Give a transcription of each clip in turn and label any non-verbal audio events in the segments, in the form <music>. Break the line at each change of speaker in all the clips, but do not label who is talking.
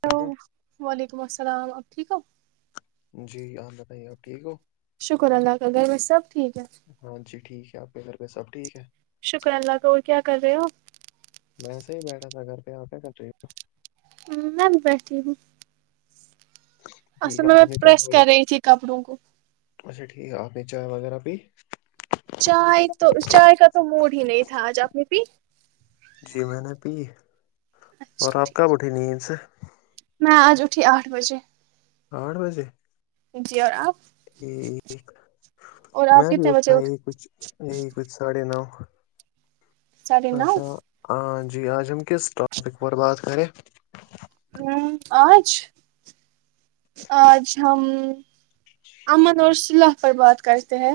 Hello وعلیکم السلام ٹھیک ہے
جی الد بائیے آپ ٹھیک ہو
شکر اللہ کا گھر میں سب ٹھیک ہے
ب سب ٹھیک ہے
شکر اللہ کا اور کیا کر رہے ہوپ
ویسے ہی بیٹھا تھا گھر پہ آتے کٹری کا
ہ میں بھی بیٹھی ہوں
ٹھیک
اصل
ہے
میں میں
آپ نے
پریس کر رہی تھی کپڑوں کو
اچا ٹھیک آپ نے چائے وغیرہ پ
چائے تو چائے کا تو موور بھی نہیں تھا آج آپ نے بھی
جی میں نے پی
اچھا
اور آپ
ٹھیک
کہب اٹھی نیند سے
میں آج اٹھی آٹھ بجے
آٹھ بجے
جی اور آپ
ٹھیک
اور آپ
میں بھی
کتنے بجے
اتنا
اٹھ
یہ کچھ یہی کچھ ساڑھے نو
ساڑھے نو
اچھا آ جی ہاجم کس ٹریفک پرور بات کرے
ہ آج آج ہم امن اور صلہ پر بات کرتے ہیں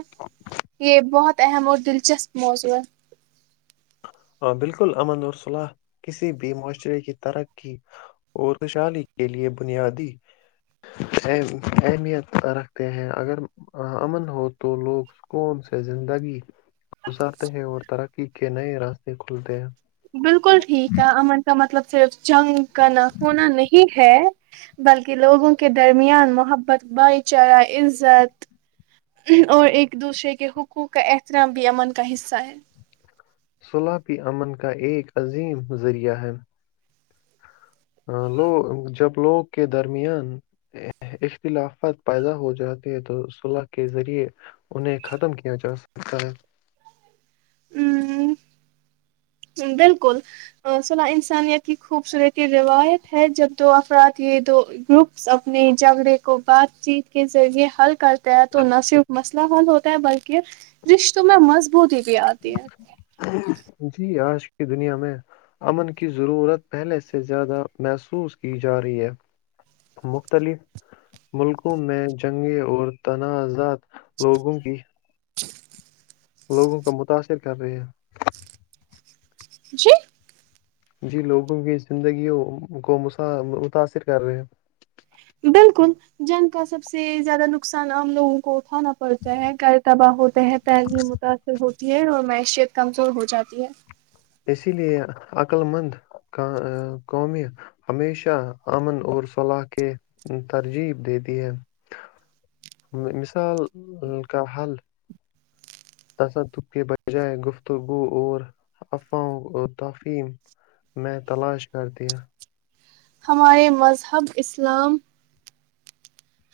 یہ بہت اہم اور دلچسپ موضوع ہے
ہ بالکل امن اور صلاح کسی بھی معاشرے کی ترقی اور خوشحالی کے لیے بنیادی ا اہمیت رکھتے ہیں اگر امن ہو تو لوگ سکون سے زندگی گزارتے ہیں اور ترقی کے نئے راستے کھلتے ہیں
بالکل ٹھیک ہے امن کا مطلب صرف جنگ کا نخنا نہیں ہے بلکہ لوگوں کے درمیان محبت بھائی چارہ عزت اور ایک دوسرے کے حقوق کا احترام بھی امن کا حصہ ہے
سلاپی امن کا ایک عظیم ذریعہ ہے لو جب لوگوں کے درمیان اختلافات پیدا ہو جاتے ہیں تو صلح کے ذریعے انہیں ختم کیا جا سکتا ہے
ہوں <unintelligible> بالکل صلا انسانیت کی خوبصورتی روایت ہے جب دو افراد یہ دو گروپس اپنے جھگڑے کو بات چیت کے ذریعے حل کر دہ دھونا سف مست حل ہوتا ہے بلکہ رشتوں میں مز بوتی بھی آتی ہے
جی آج دنیا میں امن کی ضرورت پہلے سے زیادہ محسوس کی جا رہی ہے مختلف ملکوں میں جنگیں اور تنازعات لوگوں کی
ج <unintelligible> <inaudible>
لوگوں کو متاثر کر رہے ہیں
جی
جی لوگوں کی زندگیوں کو متاثر کر رہے ہیں
بالکل جنگ کا سب سے زیادہ نقصان آام لوگوں کو ہوتا اھانا پڑتا ہے گیر تباہ ہوتے ہیں پہلی متاثر ہو بھیھیڑ اور معیشیت کمزور ہو جاتی ہے
اسی لیے عقل مند قومی ہمیشہ امن اور صلاح کے ترجیب دیتی ہے مثال کا حل تصدق کے بجائے گفتگو اور افواہ و تفیم میں تلاش کر دیا
ہمارے مذہب اسلام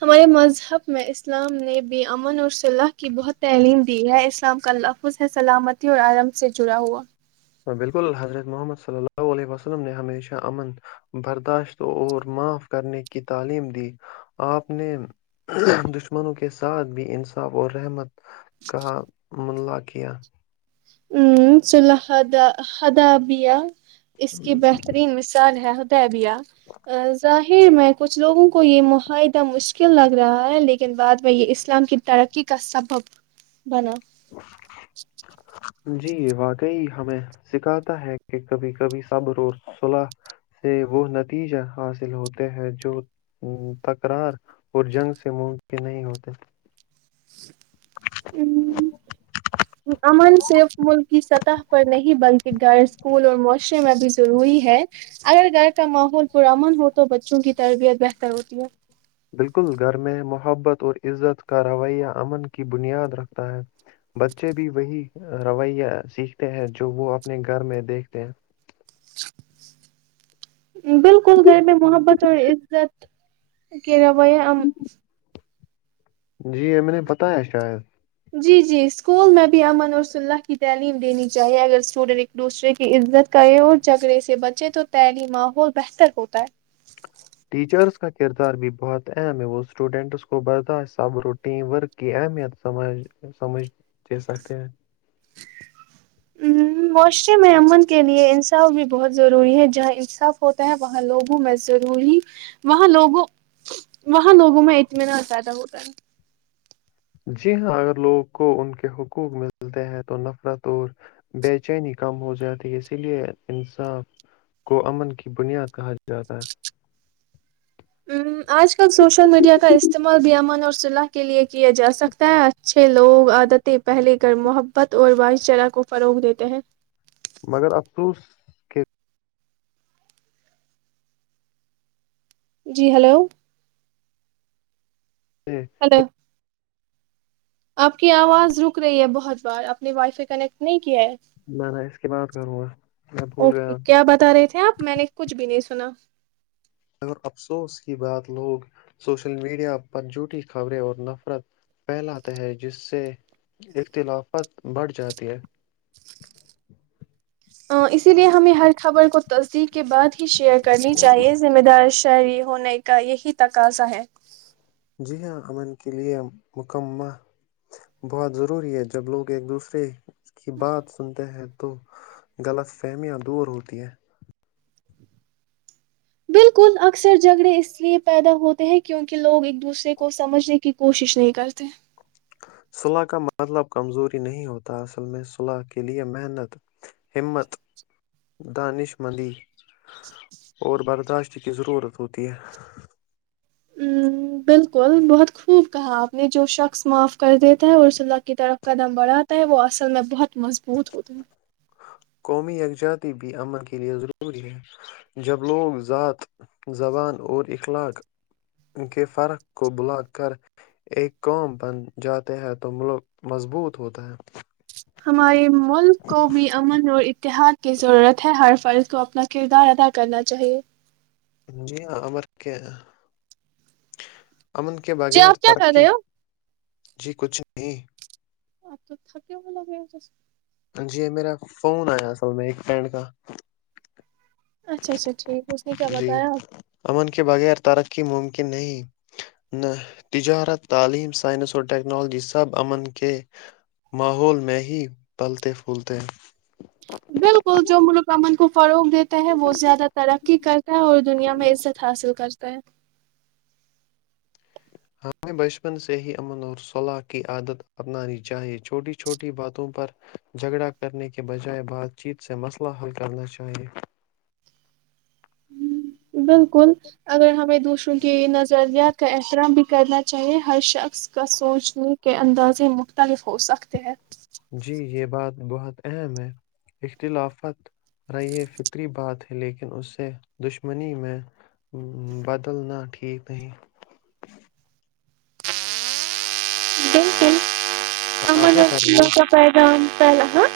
ہمارے مذہب میں اسلام نے بھی امن اور صلہ کی بہت تعلیم دی ہے اسلام کا لفظ ہے سلامتی اور آرم سے جڑا ہوا
بالکل حضرت محمد صلی اللہ علیہ وسلم نے ہمیشہ امن برداشت اور معاف کرنے کی تعلیم دی آپ نے دشمنوں کے ساتھ بھی انصاف اور رحمت کا ملہ کیا
ہ سلحدہ حدابیہ اس کی بہترین مثال ہے بیا ظاہر میں کچھ لوگوں کو یہ معاہدہ مشکل لگ رہا ہے لیکن بعد میں یہ اسلام کی ترقی کا سبب بنا
جی واقعی ہمیں سکھاتا ہے کہ کبھی کبھی صبر اور صلاح سے وہ نتیجے حاصل ہوتے ہیں جو تکرار اور جنگ سے ممکن نہیں ہوتے
ام، امن صرف ملک کی سطح پر نہیں بلکہ گھر اسکول اور معاشرے میں بھی ضروری ہے اگر گھر کا ماحول پرمن ہو تو بچوں کی تربیت بہتر ہوتی ہے
بالکل گھر میں محبت اور عزت کا رویہ امن کی بنیاد رکھتا ہے بچے بھی وہی رویہ سیکھتے ہیں جو وہ اپنے گھر میں دیکھتے ہیں
بالکل گھر میں محبت اور جات گلا وہ ہم <unintelligible>
جی میں نے پتایا شاید <unintelligible>
جی جی اسکول میں بھی امن اور ص اللہ کی تعلیم دینی چاہیے اگر اسٹوڈینٹ ایک دوسرے کی عزت کرے اور جھگڑے سے بچے تو تیلی ماحول بہتر ہوتا ہے <unintelligible>
ٹیچرس کا کردار بھی بہت اہم ہے وہ اسٹوڈینٹس کو برداشت صبر و ٹیم ورک کی اہمیت سمج سمجھ دے سکتے ہیں <unintelligible>
ا معاشرے میں امن کے لیئے انصاف بھی بہت ضروری ہے جہاں انصاف ہوتا ہے وہاں لوگوں میں ضروری وہاں لوگوں وہاں لوگوں میں اطمینان زیادہ ہوتا ہے <unintelligible>
<unintelligible>
آج کل سوشل میڈیا کا استعمال بھی امن اور صلاح کے لیئے کیا جاسکتا ہے اچھے لوگ عادتیں پہلے کر محبت اور بھائی چارہ کو فروغ دیتے ہیں <unintelligible>
مگر افسوس کہ <unintelligible>
جی ہلو <unintelligible> ہلو <unintelligible> آپ کی آواز رک رہی ہے بہت بار آپ نے وائی فائی کنیکٹ نہیں کیا ہے
میں نا اس کی بات
<unintelligible>
کروں گا میں بھول گیا
اوکے کیا بتا رہے تھے آپ میں نے کچھ بھی نہیں سنا <unintelligible>
اگر افسوس کی بات لوگ سوشل میڈیا پر جھوٹی خبریں اور نفرت پھیلاتے ہیں جس سے اختلافت بڑھ جاتی ہے <unintelligible>
اسی لیے ہمیں ہر خبر کو تصدیق کے بعد ہی <unintelligible> شیئر کرنی چاہیے ذمہ دار <unintelligible> شہری ہونے کا یہی تقاضا ہے
جی ہاں امن کے لیے مکمہ بہت ضروری ہے جب لوگ ایک دوسرے اس کی بات سنتے ہیں تو غلط فہمیاں دور ہوتی ہیں
بالکل اکثر جھگڑے اس لیے پیدا ہوتے ہیں کیونکہ لوگ ایک دوسرے کو سمجھنے کی کوشش نہیں کرتے
صلح کا مطلب کمزوری نہیں ہوتا اصل میں صلح کے لیے محنت ہمت دانش مندی اور برداشت اس کی ضرورت ہوتی ہے
ہ بالکل بہت خوب کہا آپ نے جو شخص معاف کر دیتا ہے اور ص اللہ کی طرف قدم بڑھاتا ہے وہ اصل میں بہت مضبوط ہوتا ہے
قومی یکجاتی بھی امن کے لئے ضروری ہے جب لوگ ذات زبان اور اخلاق کے فرق کو بلا کر ایک قوم بن جاتے ہیں تو ملک مضبوط ہوتا ہے
ہمارے ملک کو بھی امن اور اتحاد کی ضرورت ہے ہر فرض کو اپنا کردار ادا کرنا چاہیے
جی ہاں عمر کیا ہیں امن کے
جی
بغیر
آپ کیا کر
ترقی
رہے ہو
جی کچھ نہیں
آ تو تھاے بلا گیا جاس
جی میرا فون آیا اصل میں ایک فنڈ کا
اچھا اچھا ٹھیک اس نے کیا
جی
بتایا
امن کے بغیر ترقی ممکن کہ نہیں نہ تجارت تعلیم سائنس اور ٹیکنالوجی سب امن کے ماحول میں ہی پلتے پھولتے ہیں
بالکل جو ملوک امن کو فروغ دیتے وہ زیادہ ترقی کرتا ہے اور دنیا میں عزت حاصل کرتا پ
ہمیں بچپن سے ہی امن اور صلاح کی عادت اپنانی چاہیئے چھوٹی چھوٹی باتوں پر جھگڑا کرنے کے بجائے بات چیت سے مسئلہ حل کرنا چاہیئے
بالکل اگر ہمیں دوسروں کی نظریات کا احترام بھی کرنا چاہیے ہر شخص کا سوچنے کے اندازے مختلف ہو سکتے ہیں
جی یہ بات بہت اہم ہے اختلافت رہی فطری بات ہے لیکن اسے دشمنی میں بدلنا ٹھیک نہیں آپ کیا کر رہی ہو
لو کا پیدن ہاں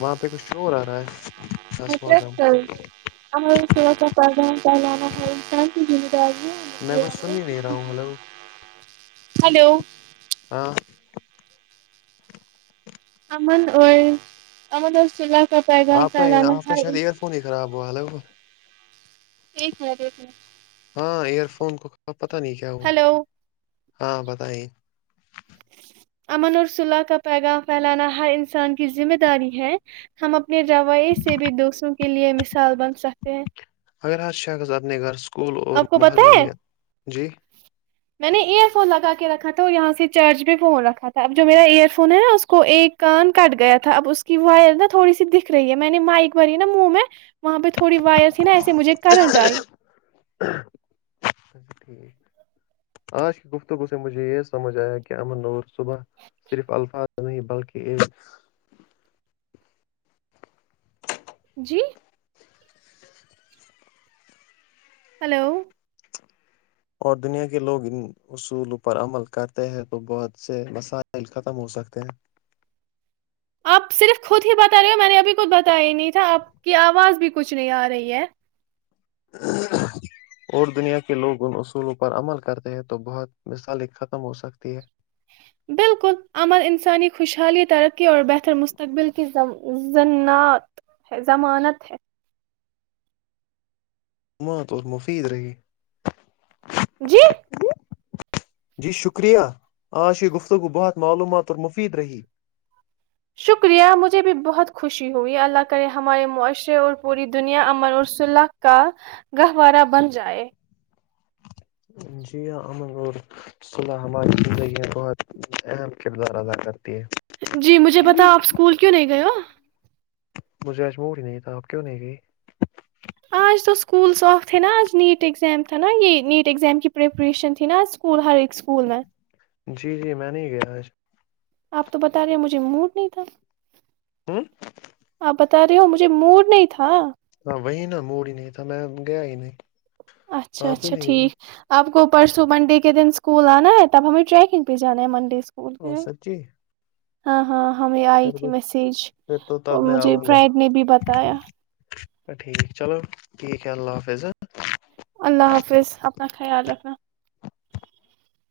وہاں پہ کچھ شور آ رہا ہے
م
السلام علیکم
کر آ سڑ سا پادا پا
میں کچھ سن ہی نہیں رہا ہوں ہلو
ہلو
ہاں
ہمن اور امن اور چلہ
آپ کا آپ کا شاید ایئر فون ہی خراب ہے وہلو
ایکیک مر ایک م
ہاں ایئر فون کو اب پتا نہیں کیا ہوا
ہلو
ہاں بتائی
امن اور صلہ کا پیغام پھیلانا ہر انسان کی ذمہ داری ہے ہم اپ پ رویے سے بھی دو سو کے لیے مثال بن سکتے ہیں
اگر حر شخص اپنے گھر کو
آپ کو پتا ہے
اچھا
میں نے ایئر فون لگا رکھا تھا یہاں سے چرچ پ فون رکھا تھا اب جو میرا ایئر فون ہے نا اس کو ایک کن کٹ گیا تھا اب اس کی وائر نا تھوڑی سی دکھ رہی ہے میں نے مائک ب ہی نا منہ میں وہاں پہ تھوڑی وائر تھی نا ایسے مجھے کرنٹ آئی
ٹھیک آج کی گفتگو سے مجھے یہ سمجھ آیا کہ امن اورور صبح صرف الفاظ نہیں بلکہ ع
جی ہلو
اور دنیا کے لوگ ان اصول پر عمل کرتے ہیں تو بہت سے مسائل ختم ہو سکتے ہیں
آپ صرف خود ہی بتا رہے ہو میں نے ابھی کھ بتایا ہی نہیں تھا آپ کی آواز بھی کچھ نہیں آ رہی ہے
اور دنیا کے لوگ ان اصولوں پر عمل کرتے ہیں تو بہت مثالی ختم ہو سکتی ہے
بالکل امن انسانی خوشحالی ترقی اور بہتر مستقبل کین ہے ضمانت ہے
مات اور مفید رہے
جی
جی شکریہ آج یہ گفتگو بہت معلومات اور مفید رہی
شکریہ مجھے بھی بہت خوشی ہوئی اللہ کرے ہمارے معاشرے اور پوری دنیا امن اورسح کا گہوارہ بن جائے
جی ہاں امن اور صلح ہماری زندگی میں بہت اہم کردار ادا کرتے
جی مجھے پتا آپ اسکول کیوں نہیں گئے ہو
مجھے اجموور ہی نہیں تھا آپ کیوں نہیں گئے؟
آج تو اسکول ساف تھے نا آج نیٹ ایگزام تھا نا یہ نیٹ ایگزام کی پریپریشن تھی نا آج اسکول ہر اسکول میں
جی جی میں نہیں گیا آج
آپ تو بتا رہے مجھے موڈ نہیں تھا
ہوں
آپ بتا رہے ہو مجھے موڈ نہیں تھا
ہاں وہی نا موڑ ہی نہیں تھا میں گیا ہی نہیں
اچھا
آپ کیوں
اچھا
نہیں گئی
ٹھیک آپ کو پرسوں منڈے کے دن اسکول آنا ہے تب ہمیں ٹریکنگ پہ جا ہے مڈے اسک
اورو سچی
ہاں ہاں ہمیں آئی
پھر
تھی
تو
میسج
پھر تو تب
اور
میں
مجھے
آؤں گا
فرینڈ نے بھی بتایا
ٹھیک چلو ٹھیک ہے اللہ حافظ
اللہ حافظ اپنا خیال رکھنا